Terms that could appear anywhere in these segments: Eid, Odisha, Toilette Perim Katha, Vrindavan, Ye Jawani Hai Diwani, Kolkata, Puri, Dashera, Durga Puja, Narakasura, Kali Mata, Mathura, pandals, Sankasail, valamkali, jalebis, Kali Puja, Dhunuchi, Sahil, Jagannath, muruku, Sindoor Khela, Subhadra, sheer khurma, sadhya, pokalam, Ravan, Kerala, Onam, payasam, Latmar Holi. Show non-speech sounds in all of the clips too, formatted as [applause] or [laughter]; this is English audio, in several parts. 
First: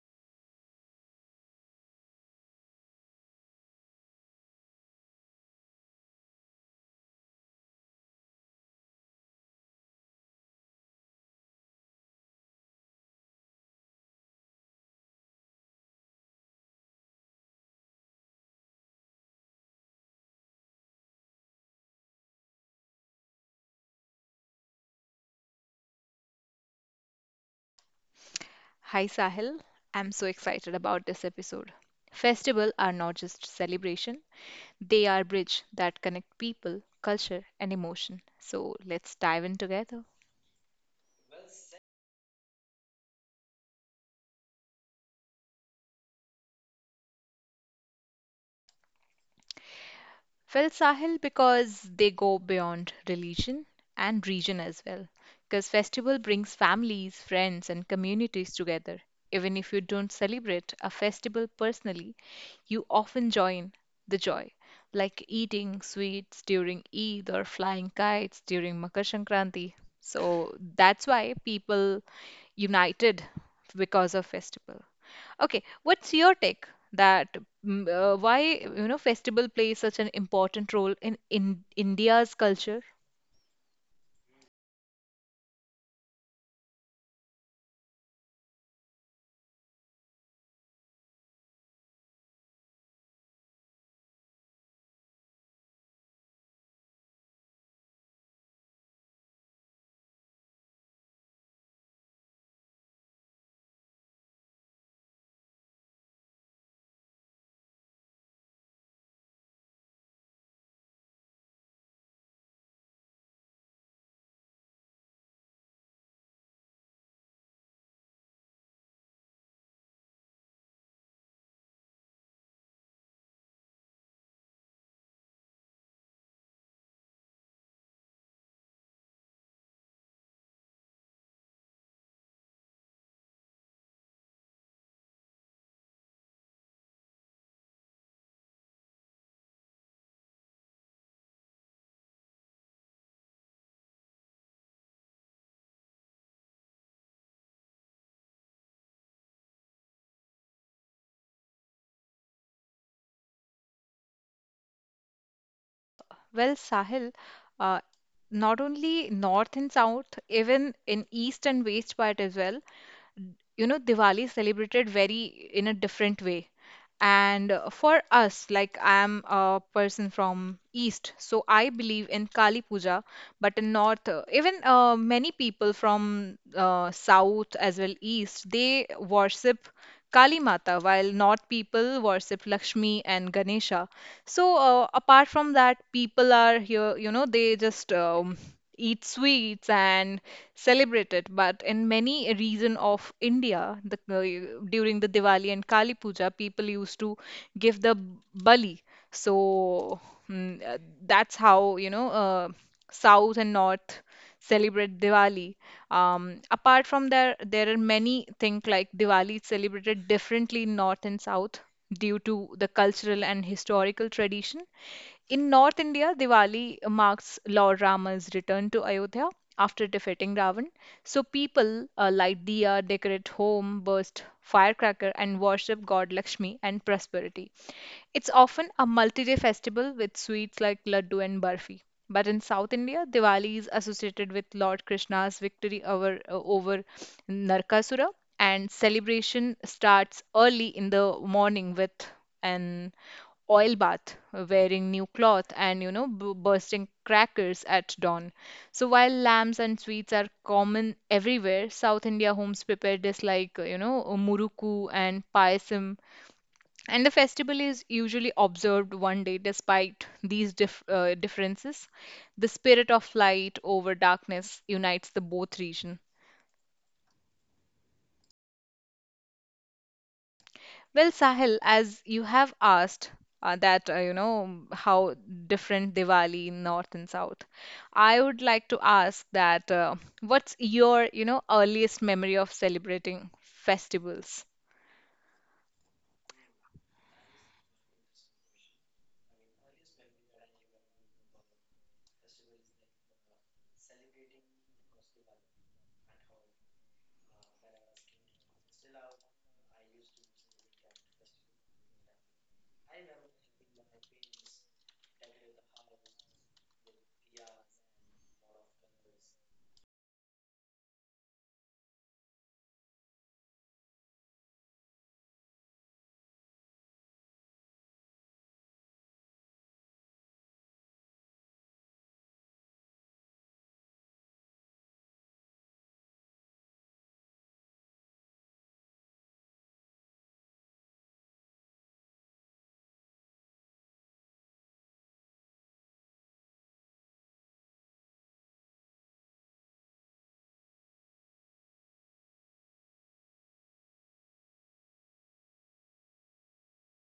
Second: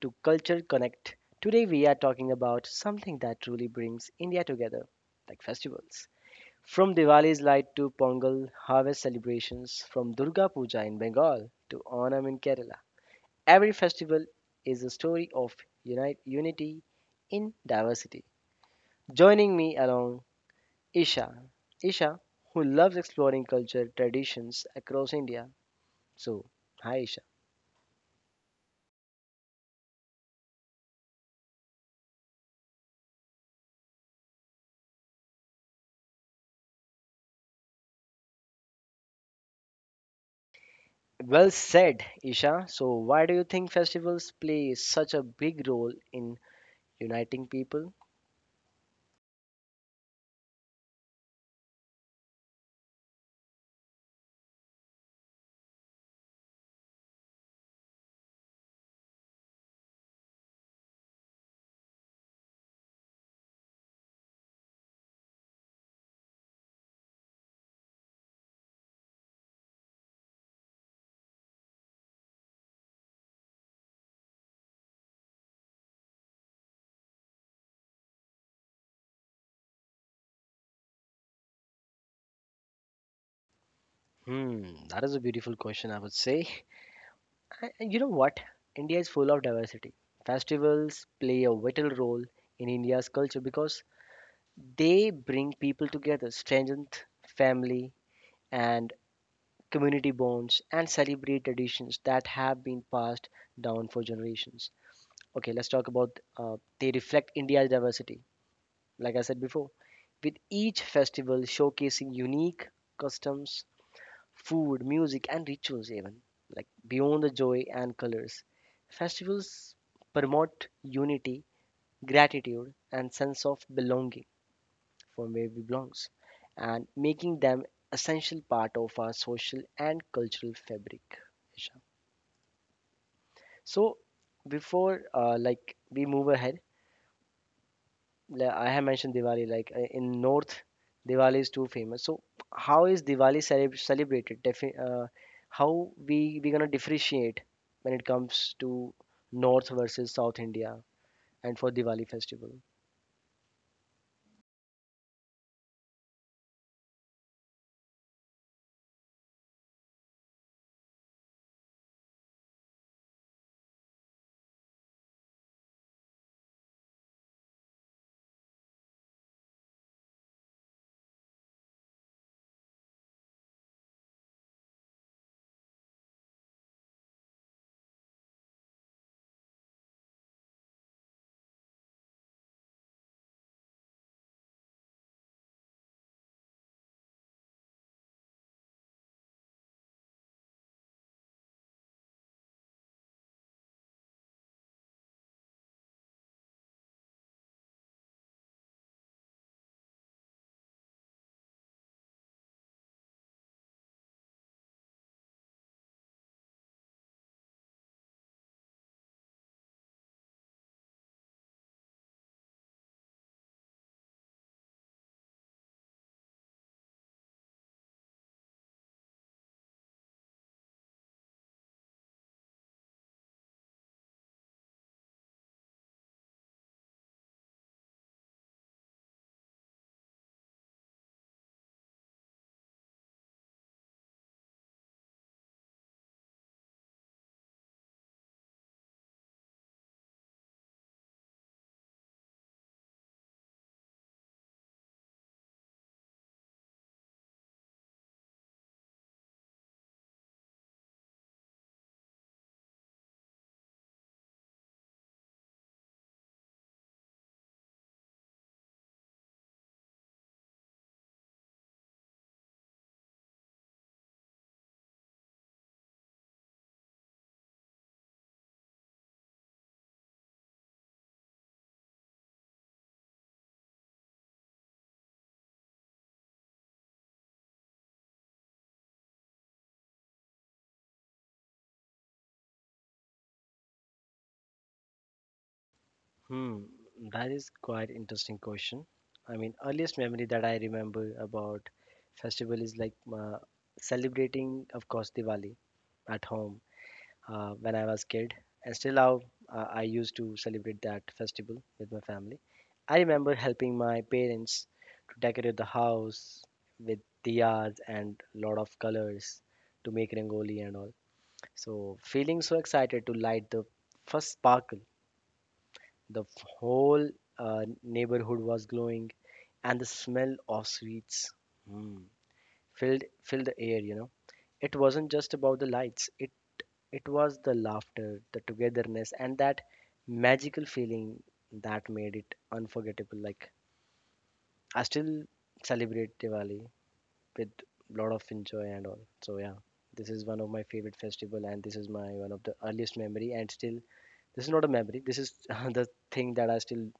to Culture Connect. Today we are talking about something that truly brings India together, like festivals. From Diwali's light to Pongal harvest celebrations, from Durga Puja in Bengal to Onam in Kerala. Every festival is a story of unity in diversity. Joining me along Isha. Isha, who loves exploring culture traditions across India. So, hi Isha. Hi Sahil, I'm so excited about this episode. Festivals are not just celebration, they are bridge that connect people, culture and emotion. So let's dive in together. Well said, Isha. So, why do you think festivals play such a big role in uniting people? Well, Sahil, because they go beyond religion and region as well. Because festival brings families, friends, and communities together. Even if you don't celebrate a festival personally, you often join the joy, like eating sweets during Eid or flying kites during Makar Sankranti. So that's why people united because of festival. Okay, what's your take that why festival plays such an important role in India's culture? Hmm, that is a beautiful question, I would say. And you know what? India is full of diversity. Festivals play a vital role in India's culture because they bring people together, strengthen family and community bonds, and celebrate traditions that have been passed down for generations. Okay, let's talk about they reflect India's diversity. Like I said before, with each festival showcasing unique customs, food, music, and rituals, even like beyond the joy and colors. Festivals promote unity, gratitude, and sense of belonging from where we belongs, and making them essential part of our social and cultural fabric. Isha. So, before like we move ahead, like I have mentioned Diwali, like in North, Diwali is too famous. So how is Diwali celebrated? Defi how we gonna differentiate when it comes to North versus South India and for Diwali festival? Well, Sahil, uh, not only north and south, even in east and west part as well, you know Diwali celebrated very in a different way. And for us, like I'm a person from East, so I believe in Kali Puja, but in North, even many people from South as well East, they worship Kali Mata, while North people worship Lakshmi and Ganesha. So apart from that, people are here, they just eat sweets and celebrate it. But in many region of India, during the Diwali and Kali Puja, people used to give the bali. So mm, uh, that's how South and North celebrate Diwali. Apart from there, there are many things like Diwali is celebrated differently in North and South due to the cultural and historical tradition. In North India, Diwali marks Lord Rama's return to Ayodhya after defeating Ravan. So people light diya, decorate home, burst firecracker, and worship god Lakshmi and prosperity. It's often a multi-day festival with sweets like laddu and barfi. But in South India, Diwali is associated with Lord Krishna's victory over Narkasura, and celebration starts early in the morning with an oil bath, wearing new cloth, and bursting crackers at dawn. So while lamps and sweets are common everywhere, South India homes prepare this like, muruku and payasam. And the festival is usually observed one day despite these differences. The spirit of light over darkness unites the both regions. Well, Sahil, as you have asked that, how different Diwali in North and South, I would like to ask that what's your, earliest memory of celebrating festivals? Hmm, that is quite interesting question. I mean, earliest memory that I remember about festival is like celebrating, of course, Diwali at home. When I was kid, and still now I used to celebrate that festival with my family. I remember helping my parents to decorate the house with diyas and lot of colors to make rangoli and all. So feeling so excited to light the first sparkle, the whole neighborhood was glowing, and the smell of sweets mm, filled the air. You know, it wasn't just about the lights; it was the laughter, the togetherness, and that magical feeling that made it unforgettable. Like I still celebrate Diwali with lot of enjoy and all. So yeah, this is one of my favorite festival, and this is my one of the earliest memory. And still, this is not a memory. This is [laughs] the thing that I still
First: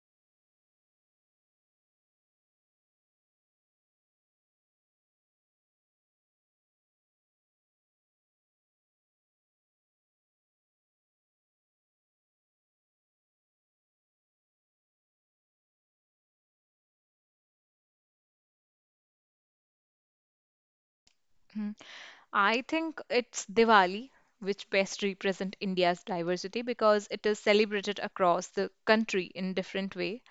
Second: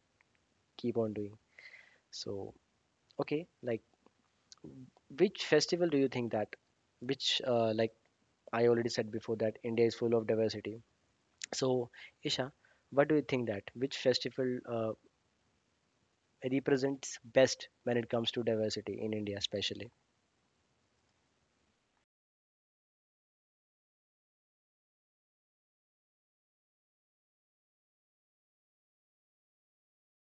keep on doing. So okay, like which festival do you think that? Which like I already said before that India is full of diversity. So, Isha, what do you think that which festival represents best when it comes to diversity in India, especially? Mhm. I think it's Diwali, which best represent India's diversity because it is celebrated across the country in different way,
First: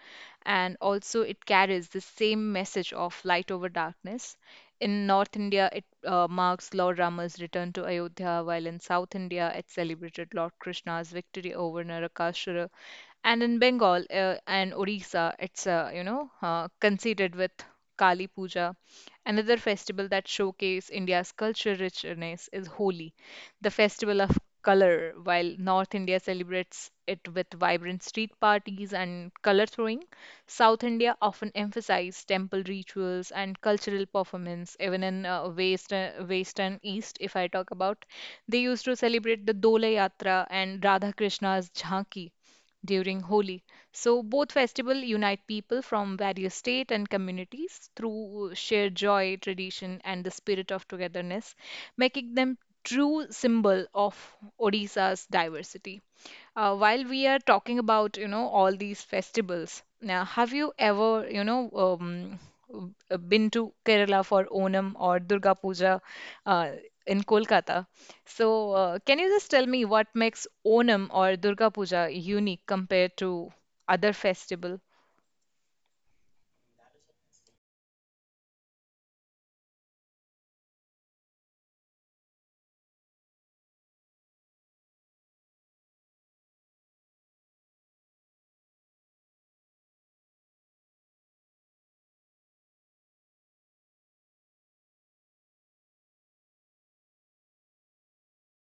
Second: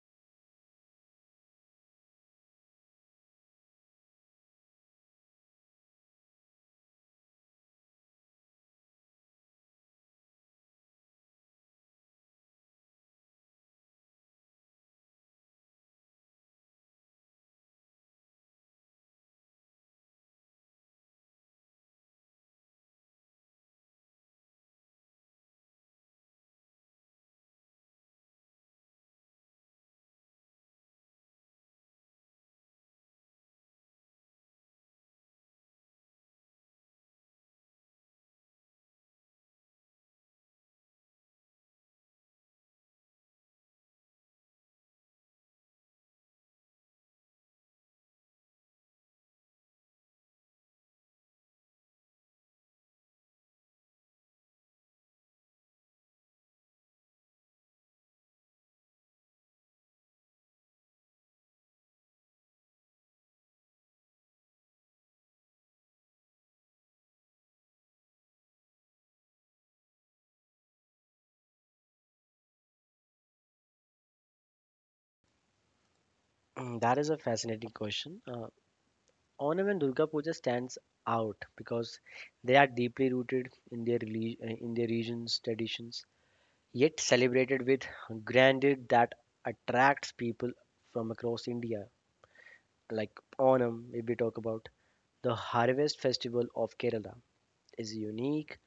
and also it carries the same message of light over darkness. In North India, it marks Lord Rama's return to Ayodhya, while in South India, it celebrated Lord Krishna's victory over Narakasura. And in Bengal and Orissa, it's conceited with Kali Puja. Another festival that showcases India's cultural richness is Holi, the festival of color. While North India celebrates it with vibrant street parties and color throwing, South India often emphasizes temple rituals and cultural performance. Even in West and East, if I talk about, they used to celebrate the Dola Yatra and Radha Krishna's Jhanki during Holi. So both festival unite people from various state and communities through shared joy, tradition, and the spirit of togetherness, making them true symbol of Odisha's diversity. While we are talking about, all these festivals, now have you ever, been to Kerala for Onam or Durga Puja uh, in Kolkata. So, can you just tell me what makes Onam or Durga Puja unique compared to other festival? That is a fascinating question. Onam and Durga Puja stands out because they are deeply rooted in their region's traditions, yet celebrated with grandeur that attracts people from across India. Like Onam, if we talk about the harvest festival of Kerala, is unique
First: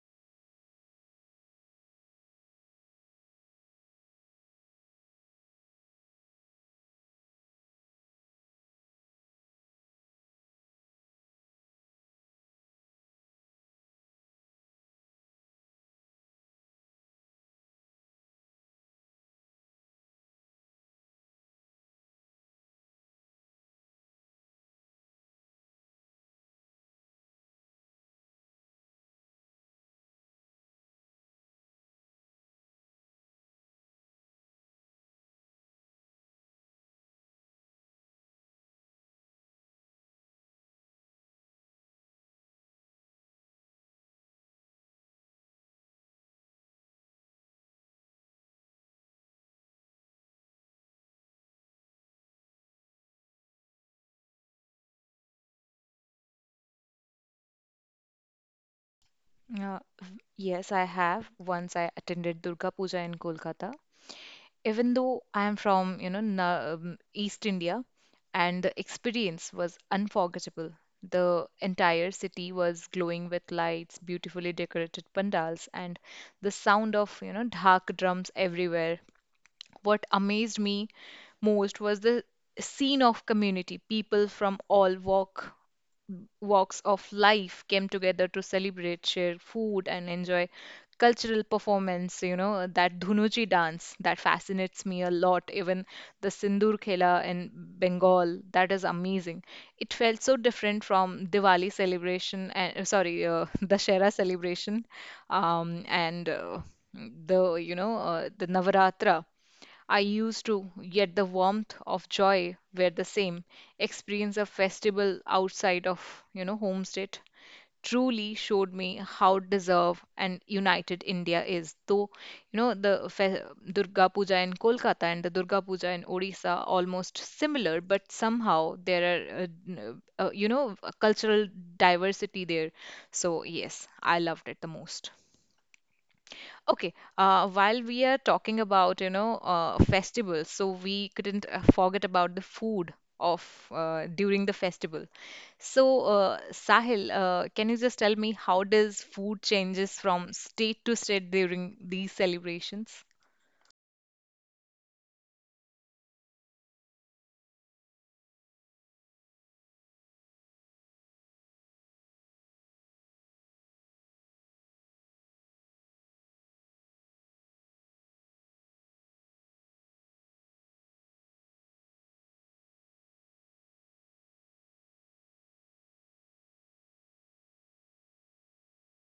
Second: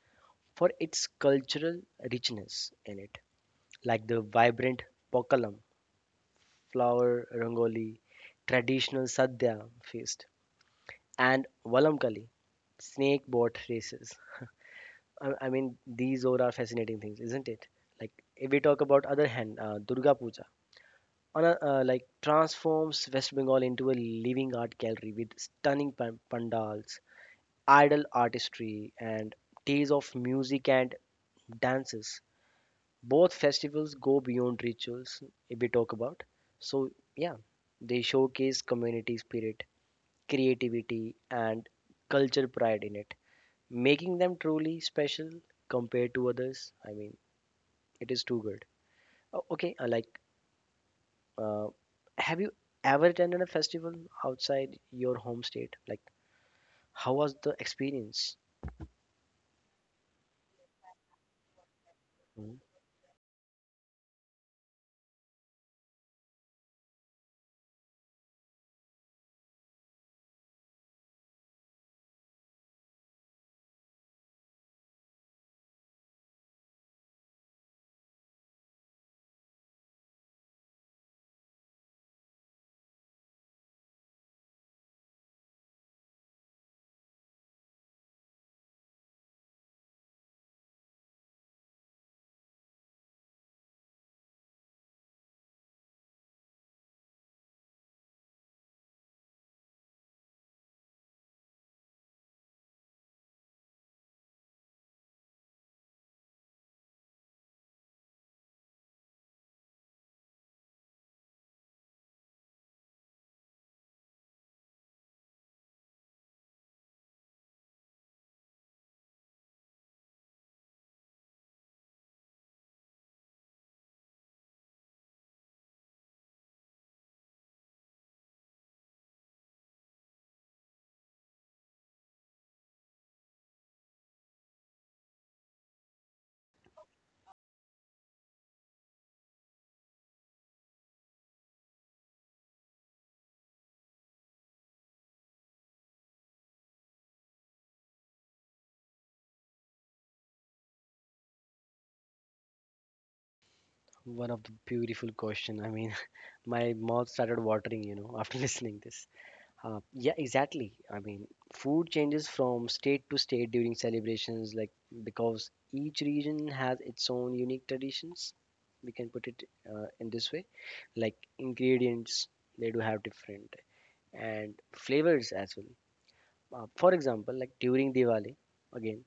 for its cultural richness in it, like the vibrant pokalam, flower rangoli, traditional sadhya feast, and valamkali, snake boat races. I mean, these all are fascinating things, isn't it? Like if we talk about other hand, Durga Puja, like transforms West Bengal into a living art gallery with stunning pandals, idol artistry, and days of music and dances. Both festivals go beyond rituals, if we talk about. So yeah, they showcase community spirit, creativity, and cultural pride in it, making them truly special compared to others. I mean, it is too good. Okay like uh, have you ever attended a festival outside your home state, like how was the experience? Uh, yes, I have. Once I attended Mm, Durga Puja in Kolkata. Even though I am from, East India, and the experience was unforgettable. The entire city was glowing with lights, beautifully decorated pandals, and the sound of, dhak drums everywhere. What amazed me most was the scene of community. People from all walks of life came together to celebrate, share food, and enjoy cultural performance. You know, that Dhunuchi dance that fascinates me a lot, even the Sindoor Khela in Bengal, that is amazing. It felt so different from Diwali celebration and sorry, [laughs] Dashera celebration, and the you know the Navaratra. I used to, yet the warmth of joy were the same. Experience of festival outside of, homestead truly showed me how deserved and united India is. Though, you know, the fe- Durga Puja in Kolkata and the Durga Puja in Odisha almost similar, but somehow there are, a cultural diversity there. So yes, I loved it the most. Okay, while we are talking about, festivals, so we couldn't forget about the food of during the festival. So, Sahil, can you just tell me how does food changes from state to state during these celebrations? One of the beautiful question. I mean, [laughs] my mouth started watering, after [laughs] listening this. Yeah, exactly. I mean, food changes from state to state during celebrations, like because each region has its own unique traditions. We can put it in this way, like ingredients they do have different and flavors as well. For example, like during Diwali, again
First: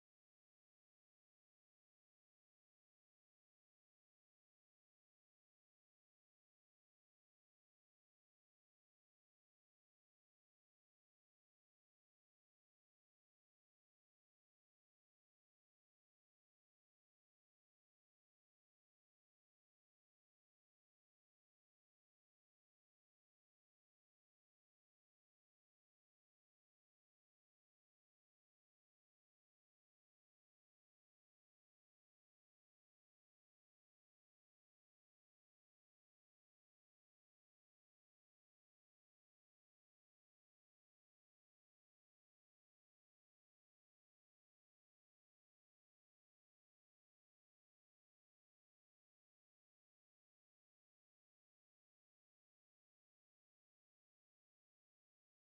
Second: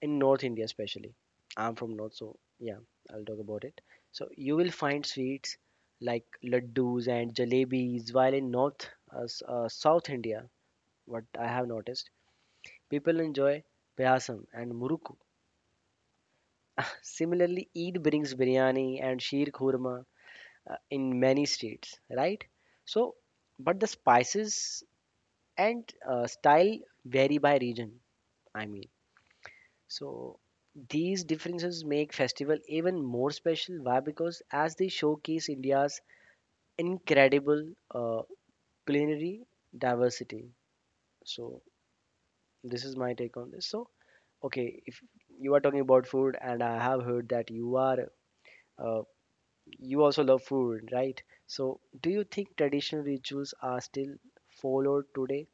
in North India especially. I'm from North, so yeah, I'll talk about it. So you will find sweets like laddus and jalebis, while in North, South India what I have noticed. People enjoy payasam and muruku. [laughs] Similarly, Eid brings biryani and sheer khurma in many states, right? So, but the spices and style vary by region, I mean. So, these differences make festival even more special. Why? Because as they showcase India's incredible uh, culinary diversity. So, this is my take on this. So, okay, if you are talking about food, and I have heard that you are uh, you also love food, right? So, do you think traditional rituals are still followed today?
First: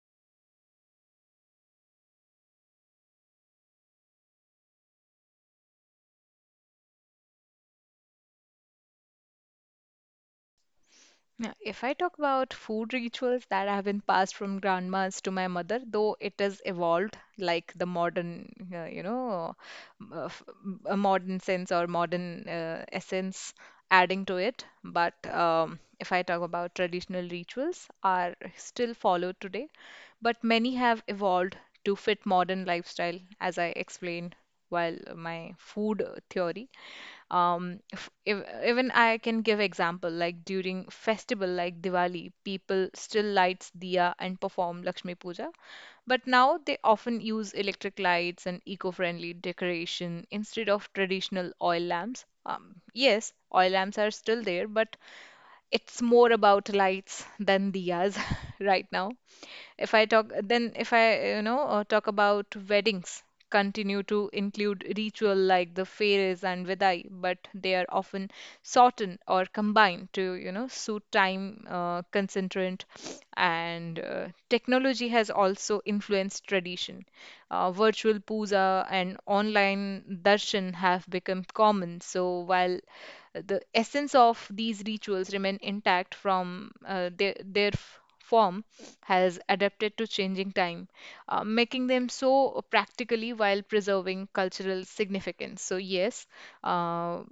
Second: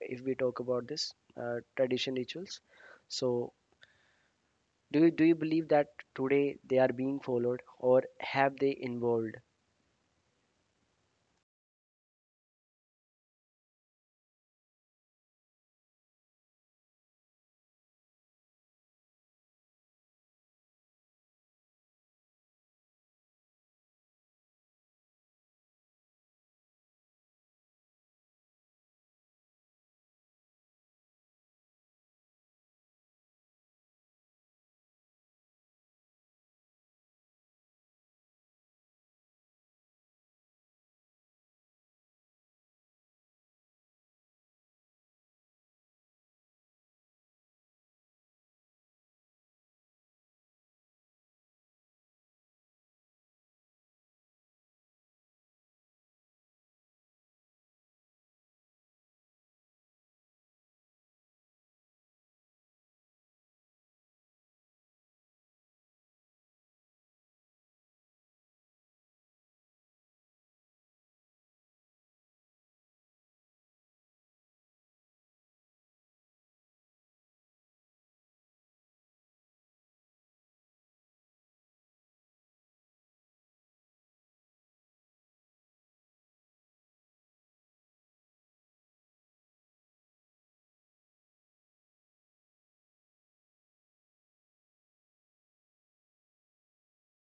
If we talk about this tradition rituals, so do you believe that today they are being followed, or have they evolved? Yeah, if I talk about food rituals that have been passed from grandmas to my mother, though it has evolved like the modern, a modern sense or modern essence adding to it. But if I talk about traditional rituals, are still followed today, but many have evolved to fit modern lifestyle, as I explained while my food theory. F- ev even I can give example like during festival like Diwali, people still lights diya and perform Lakshmi Puja, but now they often use electric lights and eco-friendly decoration instead of traditional oil lamps. Yes, oil lamps are still there, but it's more about lights than diyas [laughs] right now. If I talk, then if I, talk about weddings, continue to include ritual like the fairs and vidai, but they are often shortened or combined to, suit time, concentrant, and technology has also influenced tradition. Virtual puja and online darshan have become common. So while the essence of these rituals remain intact from form has adapted to changing time, making them so practically while preserving cultural significance. So yes, uh,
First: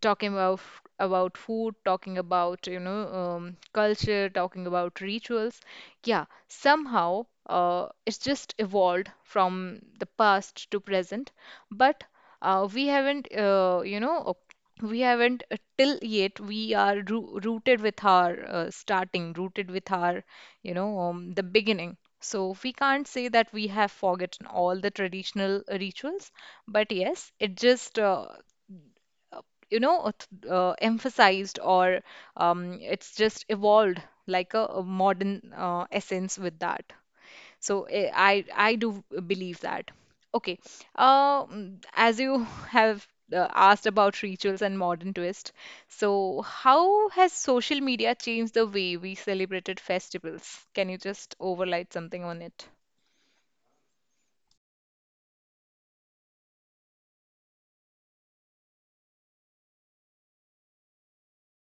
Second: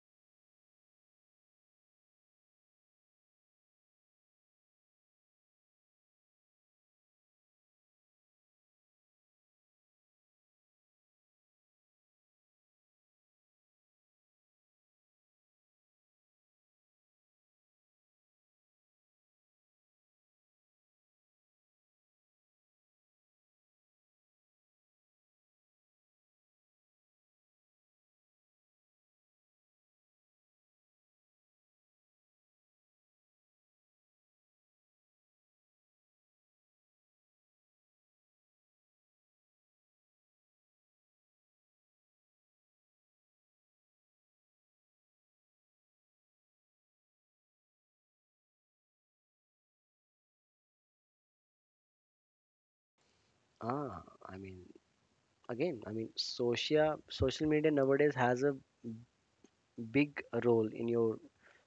talking about food, talking about culture, talking about rituals. Yeah, somehow it's just evolved from the past to present, but we haven't we haven't till yet we are rooted with our starting, rooted with our the beginning. So we can't say that we have forgotten all the traditional rituals, but yes, it just uh, emphasized or it's just evolved like a modern essence with that. So I do believe that. Okay. As you [laughs] have asked about rituals and modern twist, so how has social media changed the way we celebrated festivals? Can you just overlight something on it? Ah, I mean, again, I mean, social media nowadays has a big role in your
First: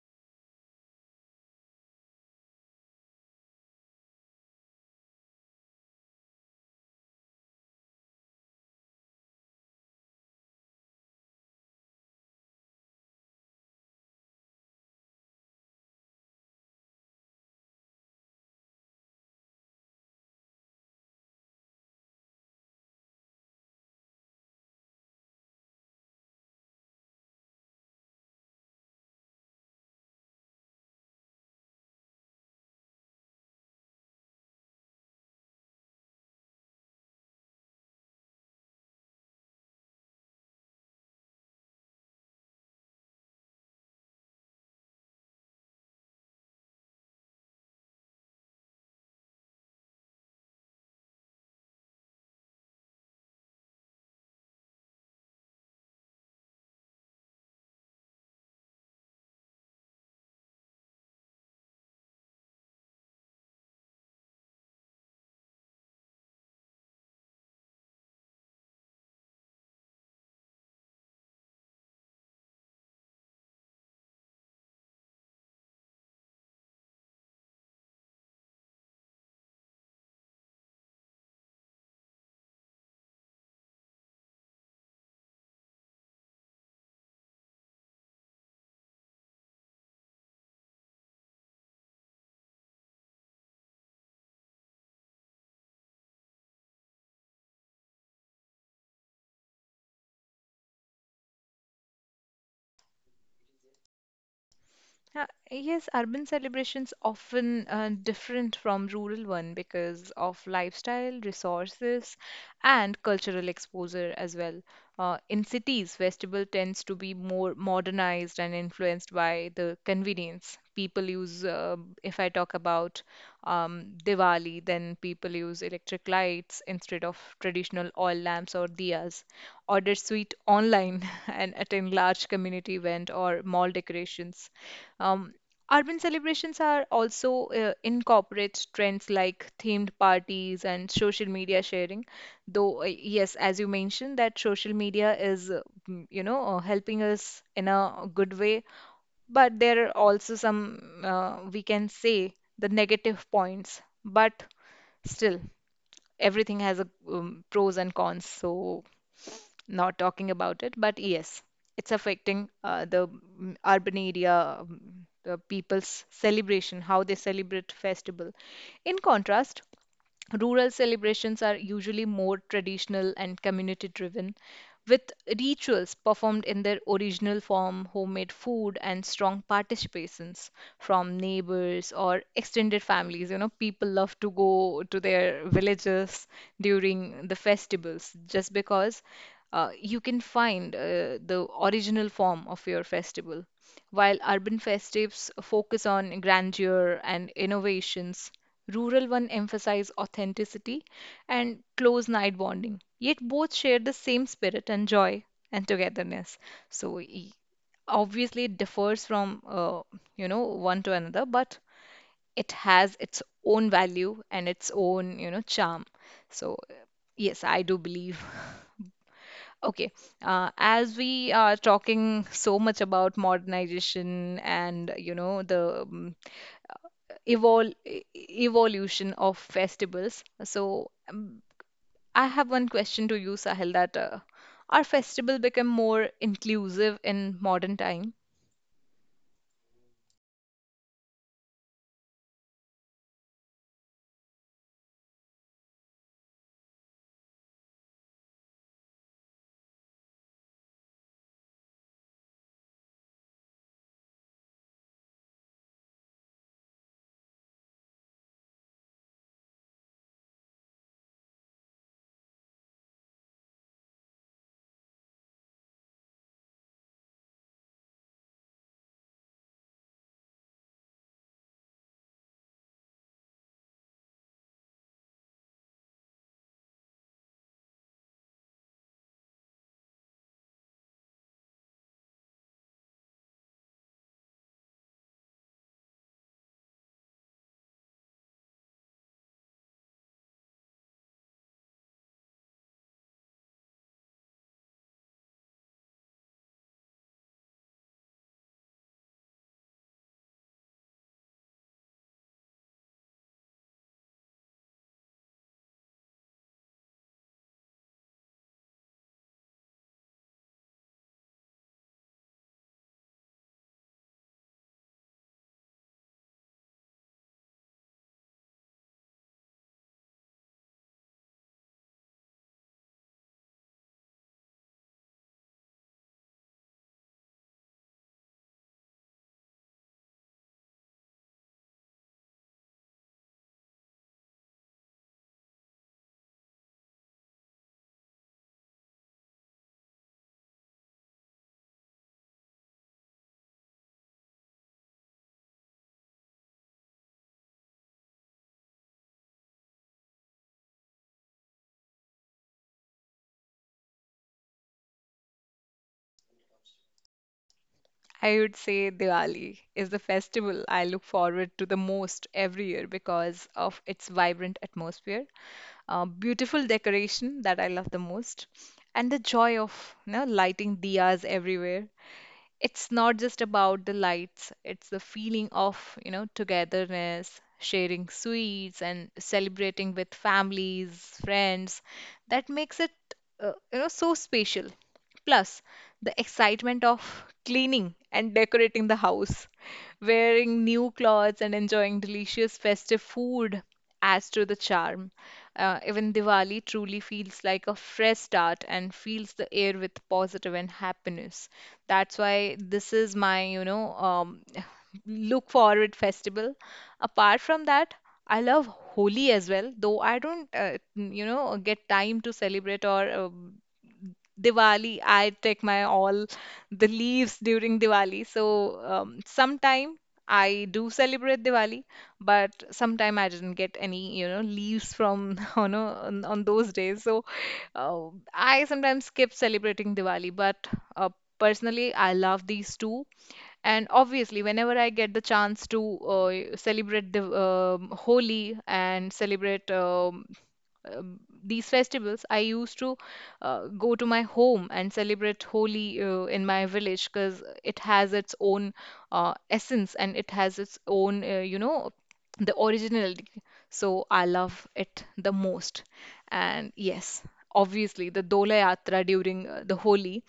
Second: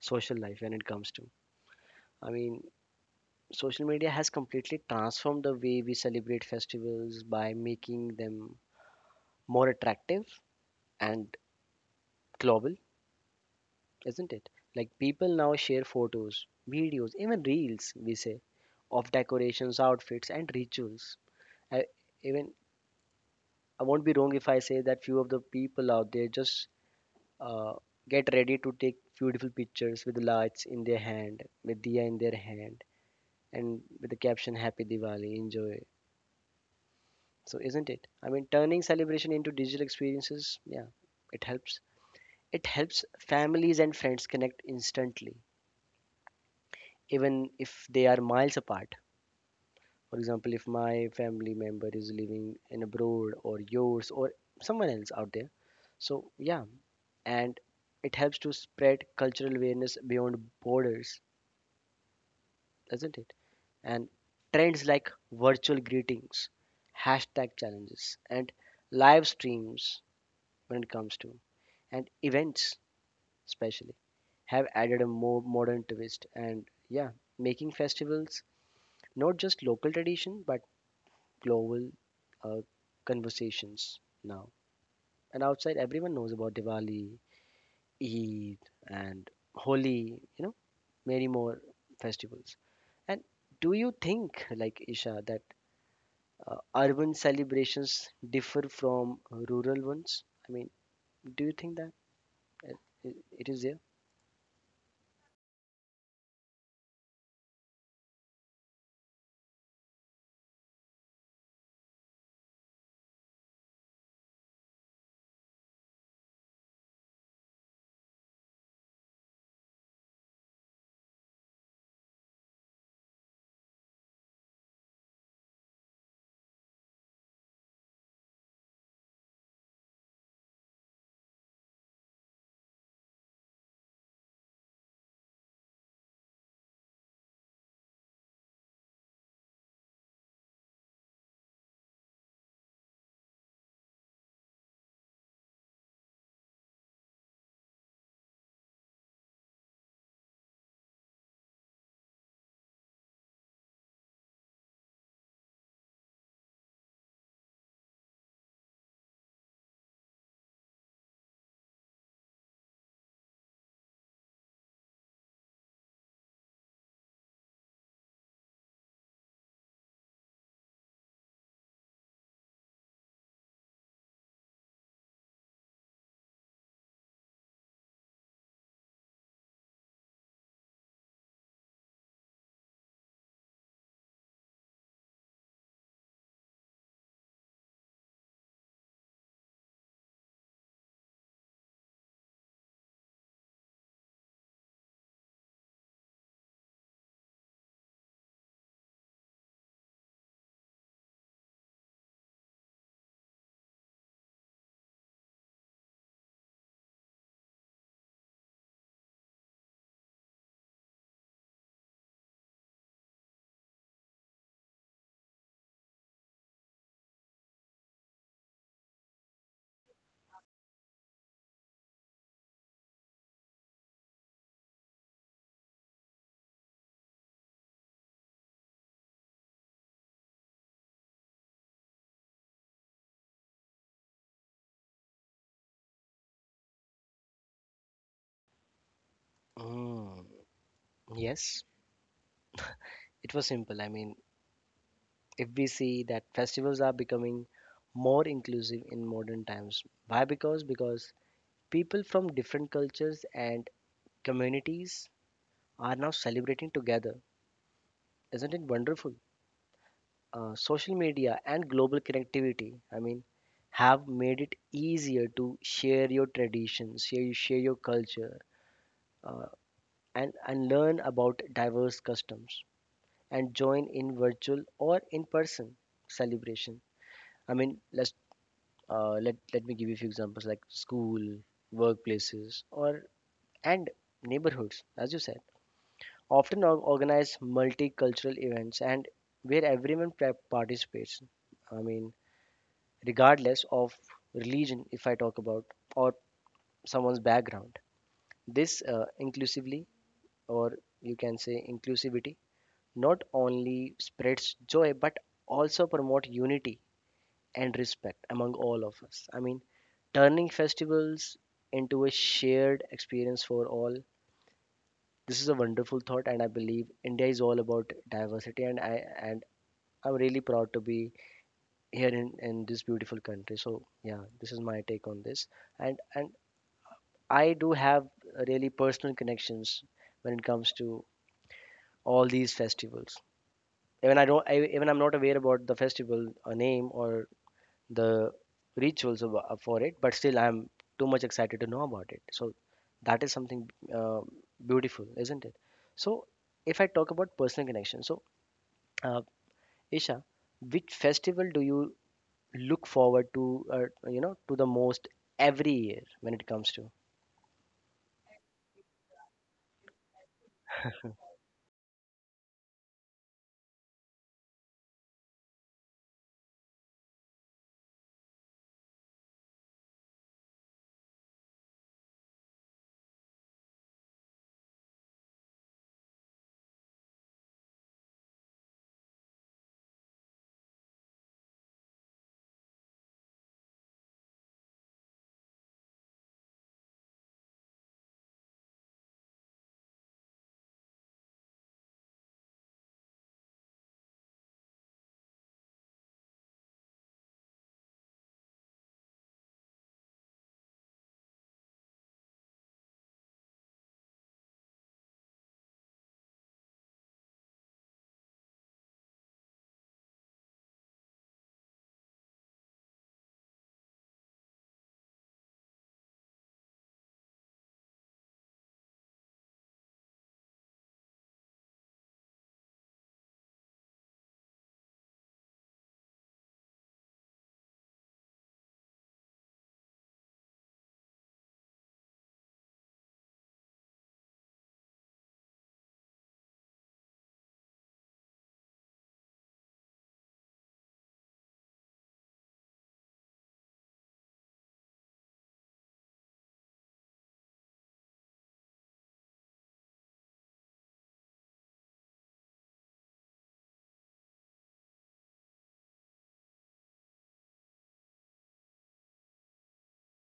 social life when it comes to. I mean, social media has completely transformed the way we celebrate festivals by making them more attractive and global, isn't it? Like people now share photos, videos, even reels, we say, of decorations, outfits, and rituals. I, even I won't be wrong if I say that few of the people out there just uh, get ready to take beautiful pictures with lights in their hand, with diya in their hand, and with the caption "Happy Diwali, enjoy." So isn't it? I mean, turning celebration into digital experiences, yeah, it helps. It helps families and friends connect instantly, even if they are miles apart. For example, if my family member is living in abroad or yours or someone else out there. So yeah, and it helps to spread cultural awareness beyond borders, doesn't it? And trends like virtual greetings, hashtag challenges, and live streams when it comes to and events especially have added a more modern twist, and yeah, making festivals not just local tradition but global uh, conversations now. And outside everyone knows about Diwali, Eid, and Holi, you know, many more festivals. And do you think, like, Isha, that urban celebrations differ from rural ones? I mean, do you think that it, it it is there? Uh, Yes, urban celebrations often different from rural one because of lifestyle, resources, and cultural exposure as well. In cities, festival tends to be more modernized and influenced by the convenience. People use, if I talk about Diwali, then people use electric lights instead of traditional oil lamps or diyas. Order sweet online [laughs] and attend large community event or mall decorations um, urban celebrations are also incorporates trends like themed parties and social media sharing. Though, yes, as you mentioned, that social media is, helping us in a good way, but there are also some, we can say, the negative points. But still, everything has a pros and cons, so not talking about it. But yes, it's affecting the urban area, the people's celebration, how they celebrate festival. In contrast, rural celebrations are usually more traditional and community driven, with rituals performed in their original form, homemade food, and strong participations from neighbors or extended families. People love to go to their villages during the festivals just because you can find the original form of your festival. While urban festives focus on grandeur and innovations, rural one emphasize authenticity and close night bonding, yet both share the same spirit and joy and togetherness. So obviously it differs from one to another, but it has its own value and its own charm. So yes, I do believe [laughs] Okay. As we are talking so much about modernization and, the evolution of festivals, so I have one question to you, Sahil, that are festival become more inclusive in modern time? Mm. Yes, it was simple. I mean, if we see that festivals are becoming more inclusive in modern times, why? Because people from different cultures and communities are now celebrating together. Isn't it wonderful? Social media and global connectivity, I mean, have made it easier to share your traditions, share your culture, uh, and learn about diverse customs and join in virtual or in person celebration. I mean, let's let me give you a few examples like school, workplaces, or and neighborhoods, as you said. Often organize multicultural events and where everyone participates. I mean, regardless of religion, if I talk about or someone's background. This inclusively, or you can say inclusivity, not only spreads joy but also promote unity and respect among all of us. I mean, turning festivals into a shared experience for all. This is a wonderful thought, and I believe India is all about diversity, and I'm really proud to be here in this beautiful country. So yeah, this is my take on this, and I do have really personal connections when it comes to all these festivals. Even I don't, I, even I'm not aware about the festival, a name or the rituals of, for it, but still I'm too much excited to know about it. So that is something uh, beautiful, isn't it? So if I talk about personal connection, so uh, Isha, which festival do you look forward to you know to the most every year when it comes to? I would say Diwali is the festival I look forward to the most every year because of its vibrant atmosphere, beautiful decoration that I love the most, and the joy of lighting diyas everywhere. It's not just about the lights, it's the feeling of togetherness, sharing sweets and celebrating with families, friends, that makes it so special. Plus, the excitement of cleaning and decorating the house, wearing new clothes and enjoying delicious festive food adds to the charm. Even Diwali truly feels like a fresh start and fills the air with positive and happiness. That's why this is my [sighs] [laughs] look forward festival. Apart from that, I love Holi as well, though I don't, get time to celebrate. Or Diwali, I take my all the leaves during Diwali. Sometime I do celebrate Diwali, but sometime I didn't get any, leaves from [laughs] on those days. So uh, I sometimes skip celebrating Diwali, but uh, personally, I love these two, and obviously, whenever I get the chance to celebrate the Holi and celebrate these festivals, I used to go to my home and celebrate Holi in my village because it has its own essence and it has its own, the originality. So I love it the most. And yes, obviously the Dola Yatra during the Holi.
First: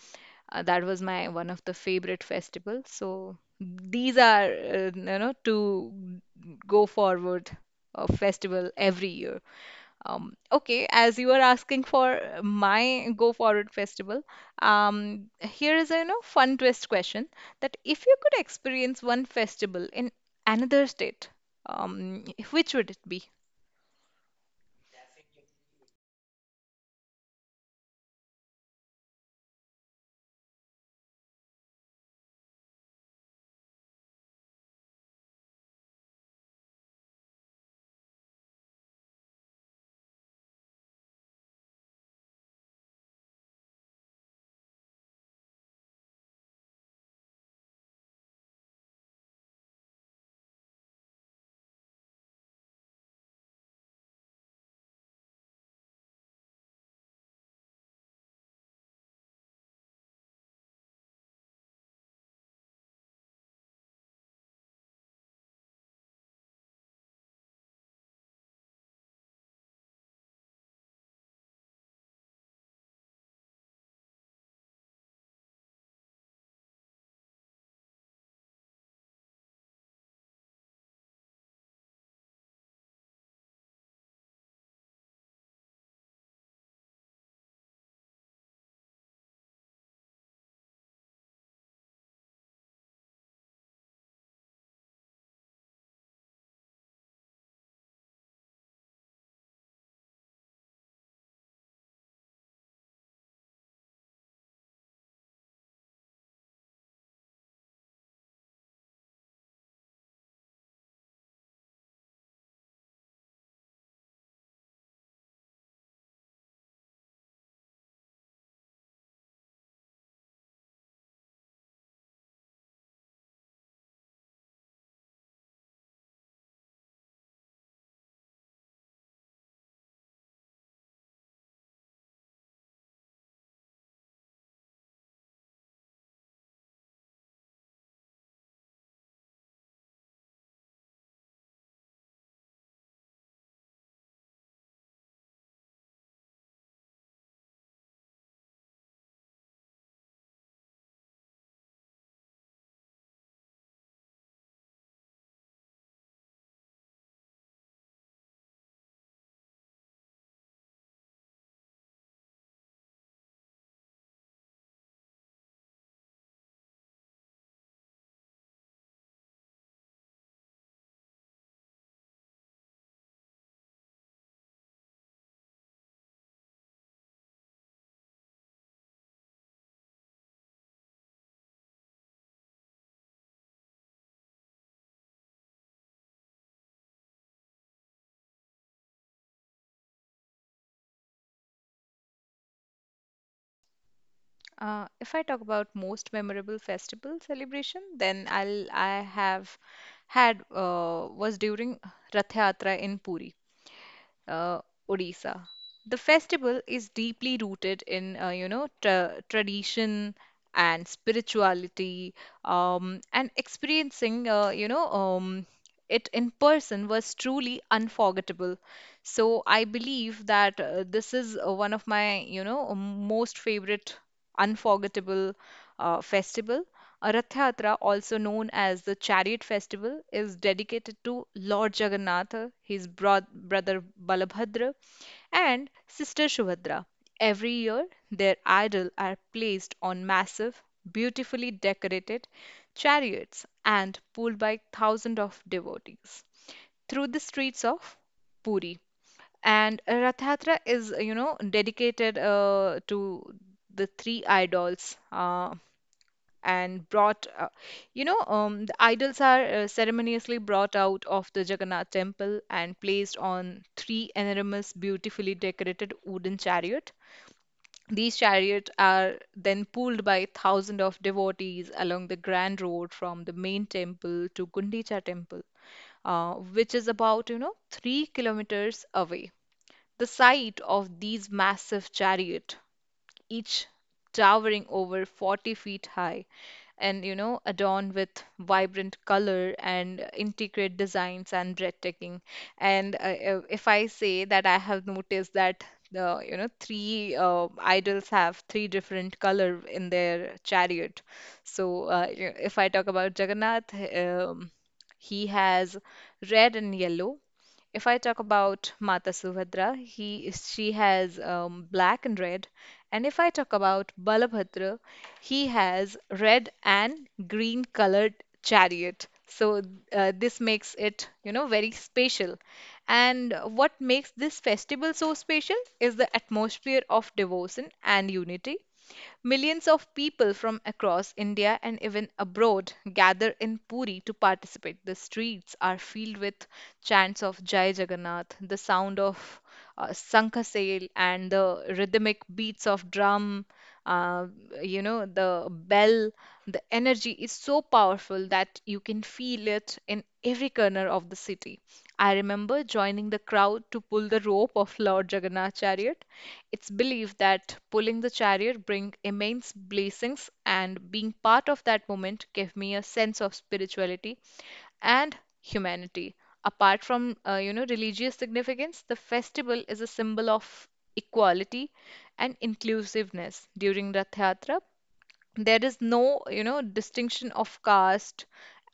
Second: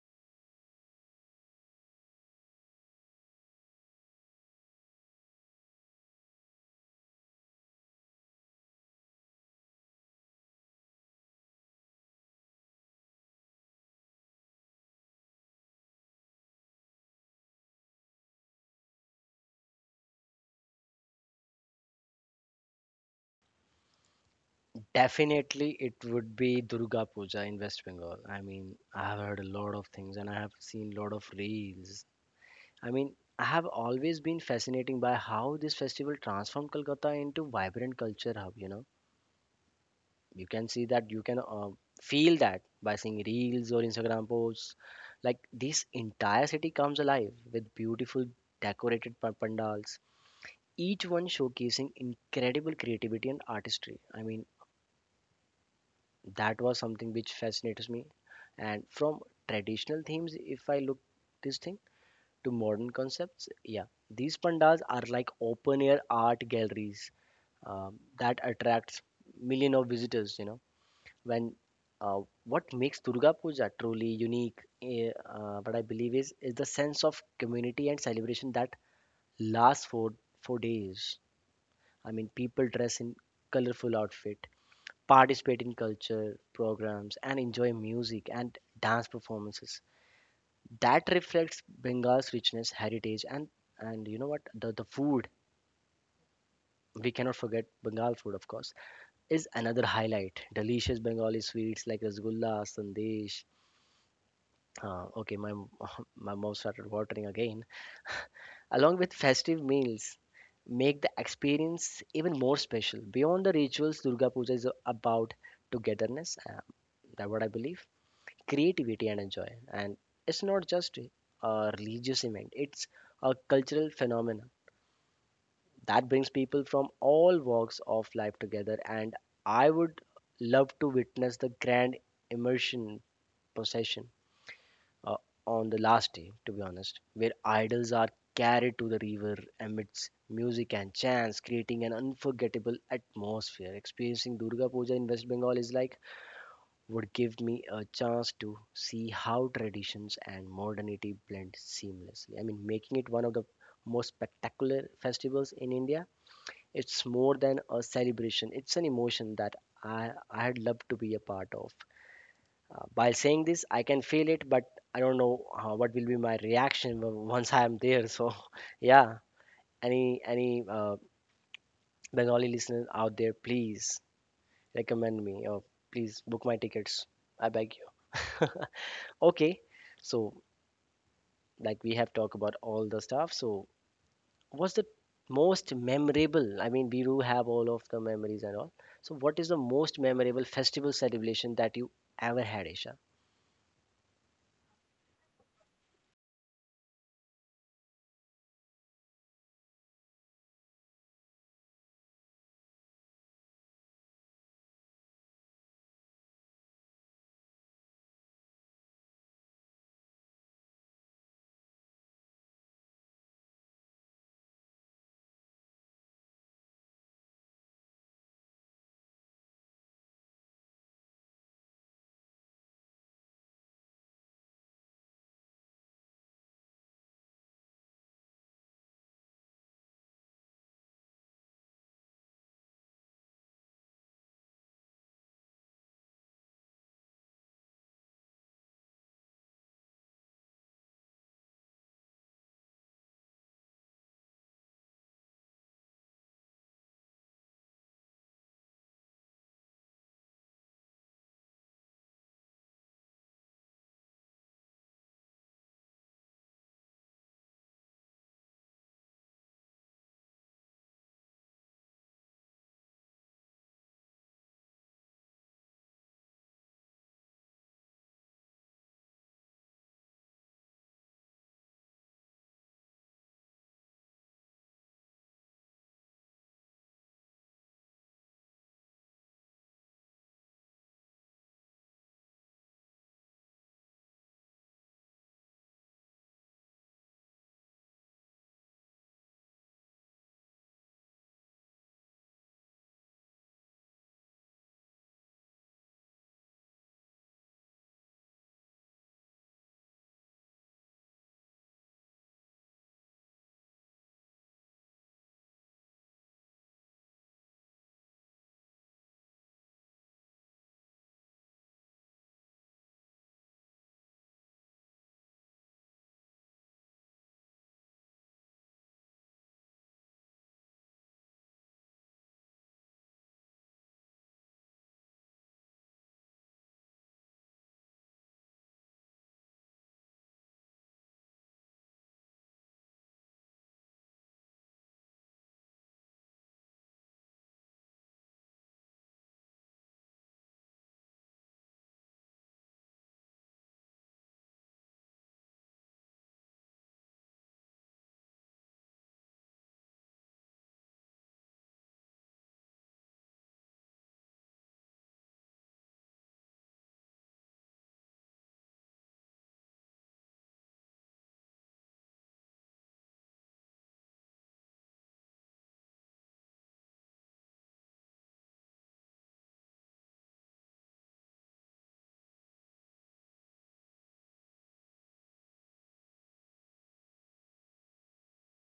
That was my one of the favorite festivals. So these are to go forward festival every year. Okay, as you are asking for my go forward festival, here is a fun twist question that if you could experience one festival in another state, um, which would it be? Definitely, it would be Durga Puja in West Bengal. I mean, I have heard a lot of things and I have seen a lot of reels. I mean, I have always been fascinated by how this festival transformed Kolkata into vibrant culture hub. You know, you can see that, you can feel that by seeing reels or Instagram posts. Like this entire city comes alive with beautiful decorated pandals, each one showcasing incredible creativity and artistry. I mean, that was something which fascinates me. And from traditional themes, if I look this thing to modern concepts. Yeah, these pandas are like open air art galleries that attracts millions of visitors. You know, when what makes Durga Puja truly unique, what I believe is the sense of community and celebration that lasts for days. I mean, people dress in colorful outfit, participate in culture programs, and enjoy music and dance performances that reflects Bengal's richness, heritage, and you know what? The food we cannot forget. Bengal food, of course, is another highlight. Delicious Bengali sweets like rasgulla, sandesh. Okay, my [laughs] my mouth started watering again. Along with festive meals, make the experience even more special. Beyond the rituals, Durga Puja is about togetherness. That's what I believe. Creativity and enjoy, and it's not just a religious event; it's a cultural phenomenon that brings people from all walks of life together, and I would love to witness the grand immersion procession, uh, on the last day to be honest, where idols are carried to the river amidst music and chants, creating an unforgettable atmosphere. Experiencing Durga Puja in West Bengal is like, would give me a chance to see how traditions and modernity blend seamlessly, I mean, making it one of the most spectacular festivals in India. It's more than a celebration, it's an emotion that I'd love to be a part of. By saying this, I can feel it, but I don't know what will be my reaction once I am there. So, [laughs] yeah, any Bengali listeners out there, please recommend me, or please book my tickets. I beg you. [laughs] Okay, so like we have talked about all the stuff, so what's the most memorable? I mean, we do have all of the memories and all. So, what is the most memorable festival celebration that you ever had, Isha? If I talk about most memorable festival celebration, then I have had was during Rath Yatra in Puri, uh, Odisha. The festival is deeply rooted in, tradition and spirituality, and experiencing, it in person was truly unforgettable. So I believe that this is one of my, most favorite unforgettable festival. A Rath Yatra, also known as the Chariot Festival, is dedicated to Lord Jagannatha, his brother Balabhadra, and sister Subhadra. Every year, their idols are placed on massive, beautifully decorated chariots and pulled by thousands of devotees through the streets of Puri. And Rath Yatra is, dedicated to the three idols. And brought, you know, The idols are ceremoniously brought out of the Jagannath temple and placed on three enormous, beautifully decorated wooden chariot. These chariots are then pulled by thousands of devotees along the grand road from the main temple to Gundicha temple, which is about, 3 kilometers away. The sight of these massive chariot, each towering over 40 feet high and adorned with vibrant color and intricate designs and breathtaking. And If I say that I have noticed that the three idols have three different color in their chariot. If I talk about Jagannath, he has red and yellow. If I talk about Mata Subhadra, he she has black and red, and if I talk about Balabhadra, he has red and green colored chariot. So this makes it, very special. And what makes this festival so special is the atmosphere of devotion and unity. Millions of people from across India and even abroad gather in Puri to participate. The streets are filled with chants of Jai Jagannath, the sound of Sankasail, and the rhythmic beats of drum, uh, the bell. The energy is so powerful that you can feel it in every corner of the city. I remember joining the crowd to pull the rope of Lord Jagannath chariot. It's believed that pulling the chariot bring immense blessings, and being part of that moment gave me a sense of spirituality and humanity. Apart from religious significance, the festival is a symbol of equality and inclusiveness. During Rath Yatra, there is no, distinction of caste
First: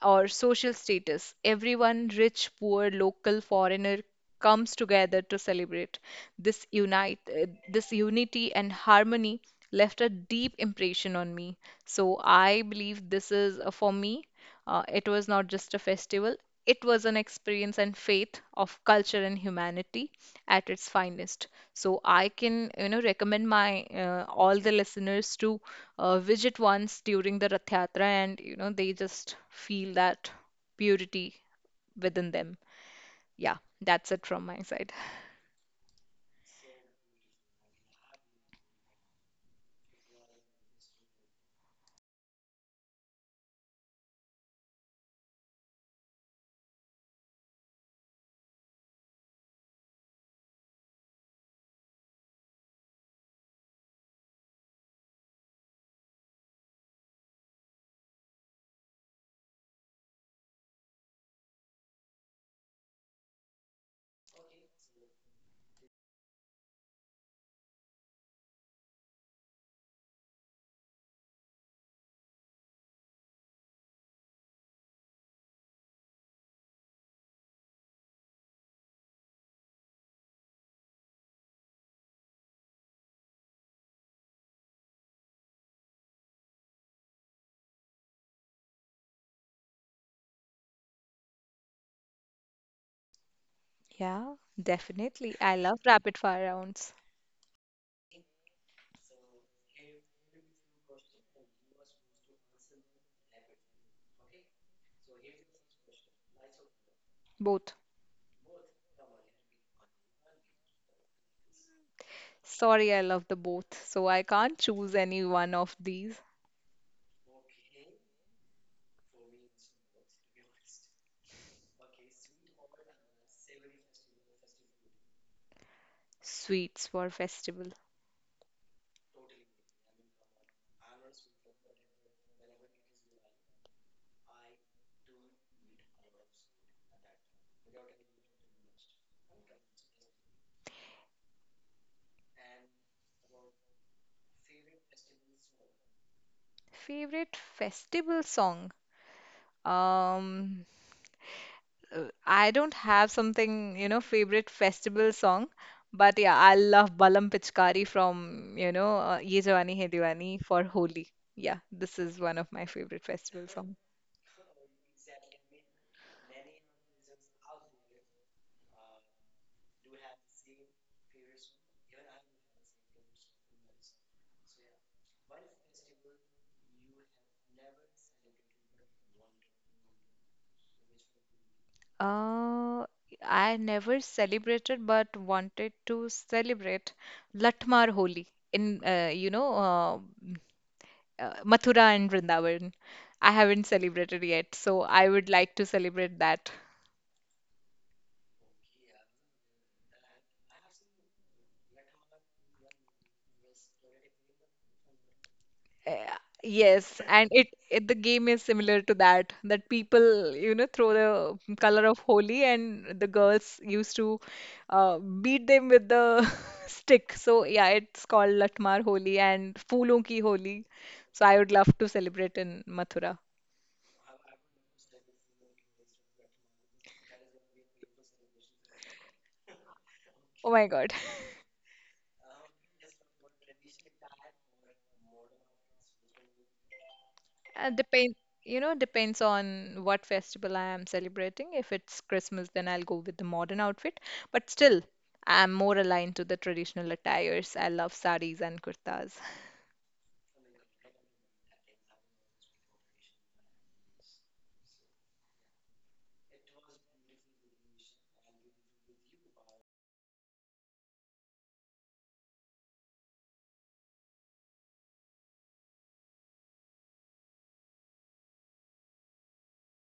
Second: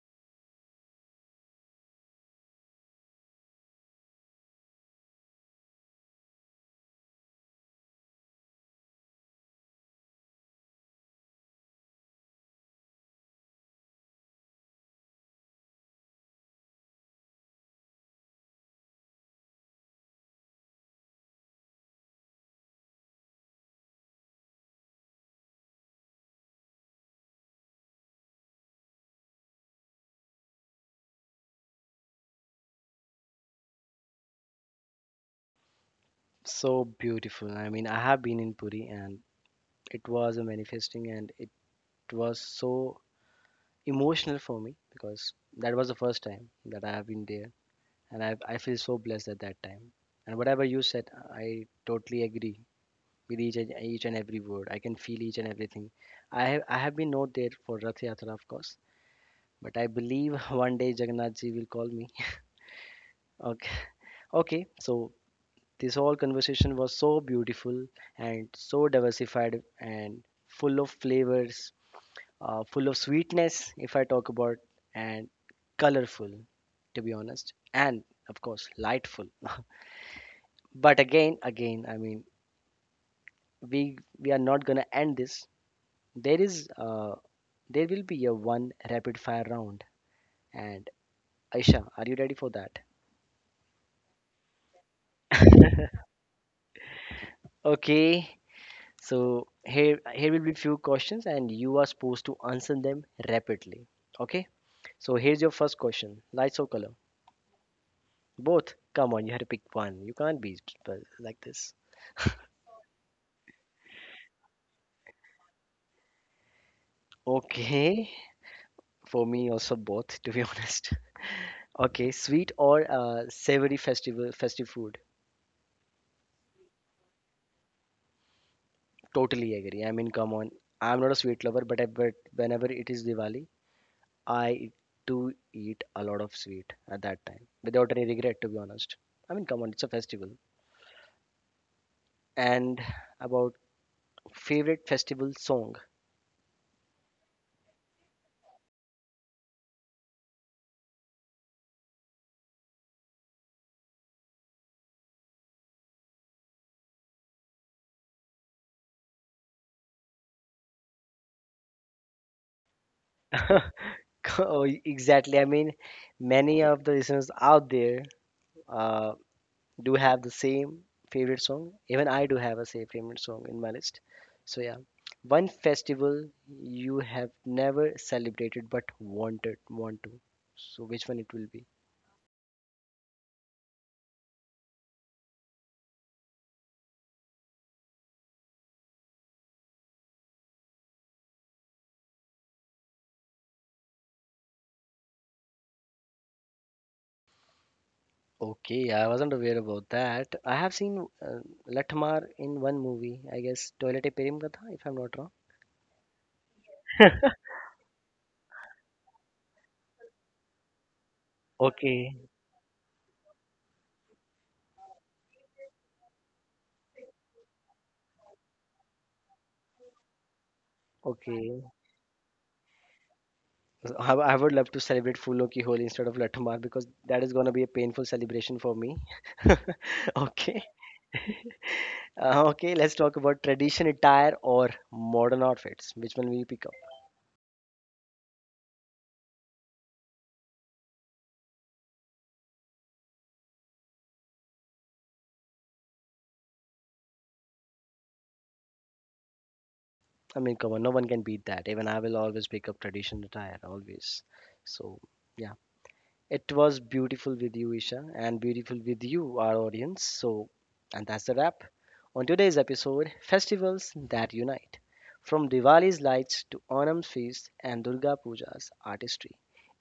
or social status. Everyone, rich, poor, local, foreigner, comes together to celebrate. This unity and harmony left a deep impression on me. So I believe this is for me. It was not just a festival. It was an experience and faith of culture and humanity at its finest. So I can, recommend my all the listeners to visit once during the Rath Yatra and they just feel that purity within them. Yeah, that's it from my side. So beautiful. I mean, I have been in Puri, and it was a manifesting, and it was so emotional for me, because that was the first time that I have been there, and I feel so blessed at that time. And whatever you said, I totally agree with each and every word. I can feel each and everything. I have been not there for Rath Yatra, of course. But I believe [laughs] one day Jagannath ji will call me. [laughs] Okay. Okay. So this whole conversation was so beautiful and so diversified and full of flavors, full of sweetness, if I talk about, and colorful, to be honest, and of course, lightful. [laughs] But again, I mean, we are not gonna end this. There is uh, there will be a one rapid fire round, and Aisha, are you ready for that? Yeah, definitely. I love rapid fire rounds. [laughs] Okay, so here will be few questions, and you are supposed to answer them rapidly. Okay? So here's your first question. Lights or color? Both. Both. Come on, you have to pick one. You can't be but like this. Sorry, I love the both. So I can't choose any one of these. Okay. For me also both, to be [laughs] honest. Okay, sweet or savory festival festive food? Sweets for festival. Totally agree. I mean, come on. I'm not a sweet lover, but I but whenever it is Diwali, I do eat a lot of sweet at that time without any regret, to be honest. I mean, come on, it's a festival. And about favorite festival song. Favorite festival song? Um, I don't have something, favorite festival song, but yeah, I love Balam Pichkari from, Ye Jawani Hai Diwani for Holi. Yeah, this is one of my favorite festival songs. [laughs] Oh, exactly. I mean, many of the listeners out there uh, do have the same favorite song. Even I do have a same favorite song in my list. So yeah, one festival you have never celebrated but want to. So which one it will be? Uh, I never celebrated but wanted to celebrate Latmar Holi in, Mathura and Vrindavan. I haven't celebrated yet, so I would like to celebrate that. Okay, I wasn't aware about that. I have seen Lathamar in one movie. I guess Toilette Perim Katha, if I'm not wrong. Uh, Yes, and it the game is similar to that that people throw the color of Okay, Holi and the girls used to beat them with the [laughs] stick. So yeah, it's called Latmar Holi and Phoolon Ki Holi. So I would okay. love to celebrate in Mathura. I would love to celebrate Phoolo Ki Holi instead of Lattu Maar, because that is going to be a painful celebration for me. [laughs] Oh Okay. my God. Okay, let's talk about tradition attire or modern outfits. Which one will you pick up? Uh, depend, Depends on what festival I am celebrating. If it's Christmas, then I'll go with the modern outfit. But still, I'm more aligned to the traditional attires. I love saris and kurtas. I mean, come on, no one can beat that. Even I will always pick up tradition attire, always. So, yeah. It was beautiful with you, Isha, and beautiful with you, our audience. So, and that's the wrap on today's episode, Festivals That Unite. From Diwali's lights to Onam's feast and Durga Puja's artistry,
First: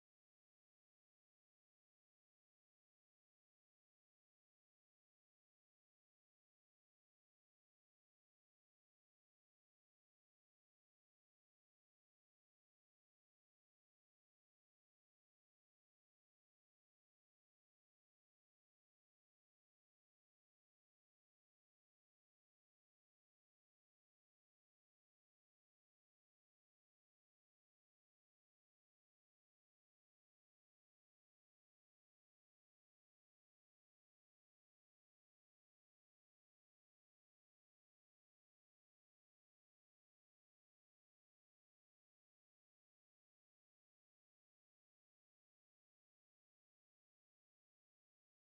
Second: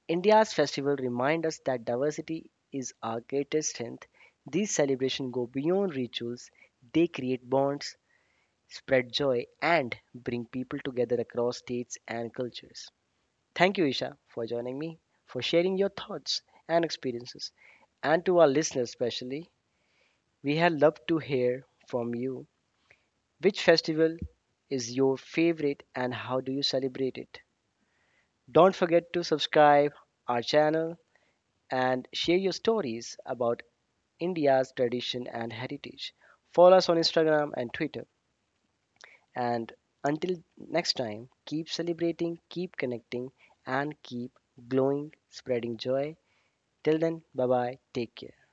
India's festivals remind us that diversity is our greatest strength. These celebrations go beyond rituals, they create bonds, spread joy, and bring people together across states and cultures. Thank you, Isha, for joining me, for sharing your thoughts and experiences. And to our listeners, especially, we have loved to hear from you. Which festival is your favorite, and how do you celebrate it? Don't forget to subscribe our channel and share your stories about India's tradition and heritage. Follow us on Instagram and Twitter. And until next time, keep celebrating, keep connecting, and keep glowing, spreading joy. Till then, bye bye. Take care.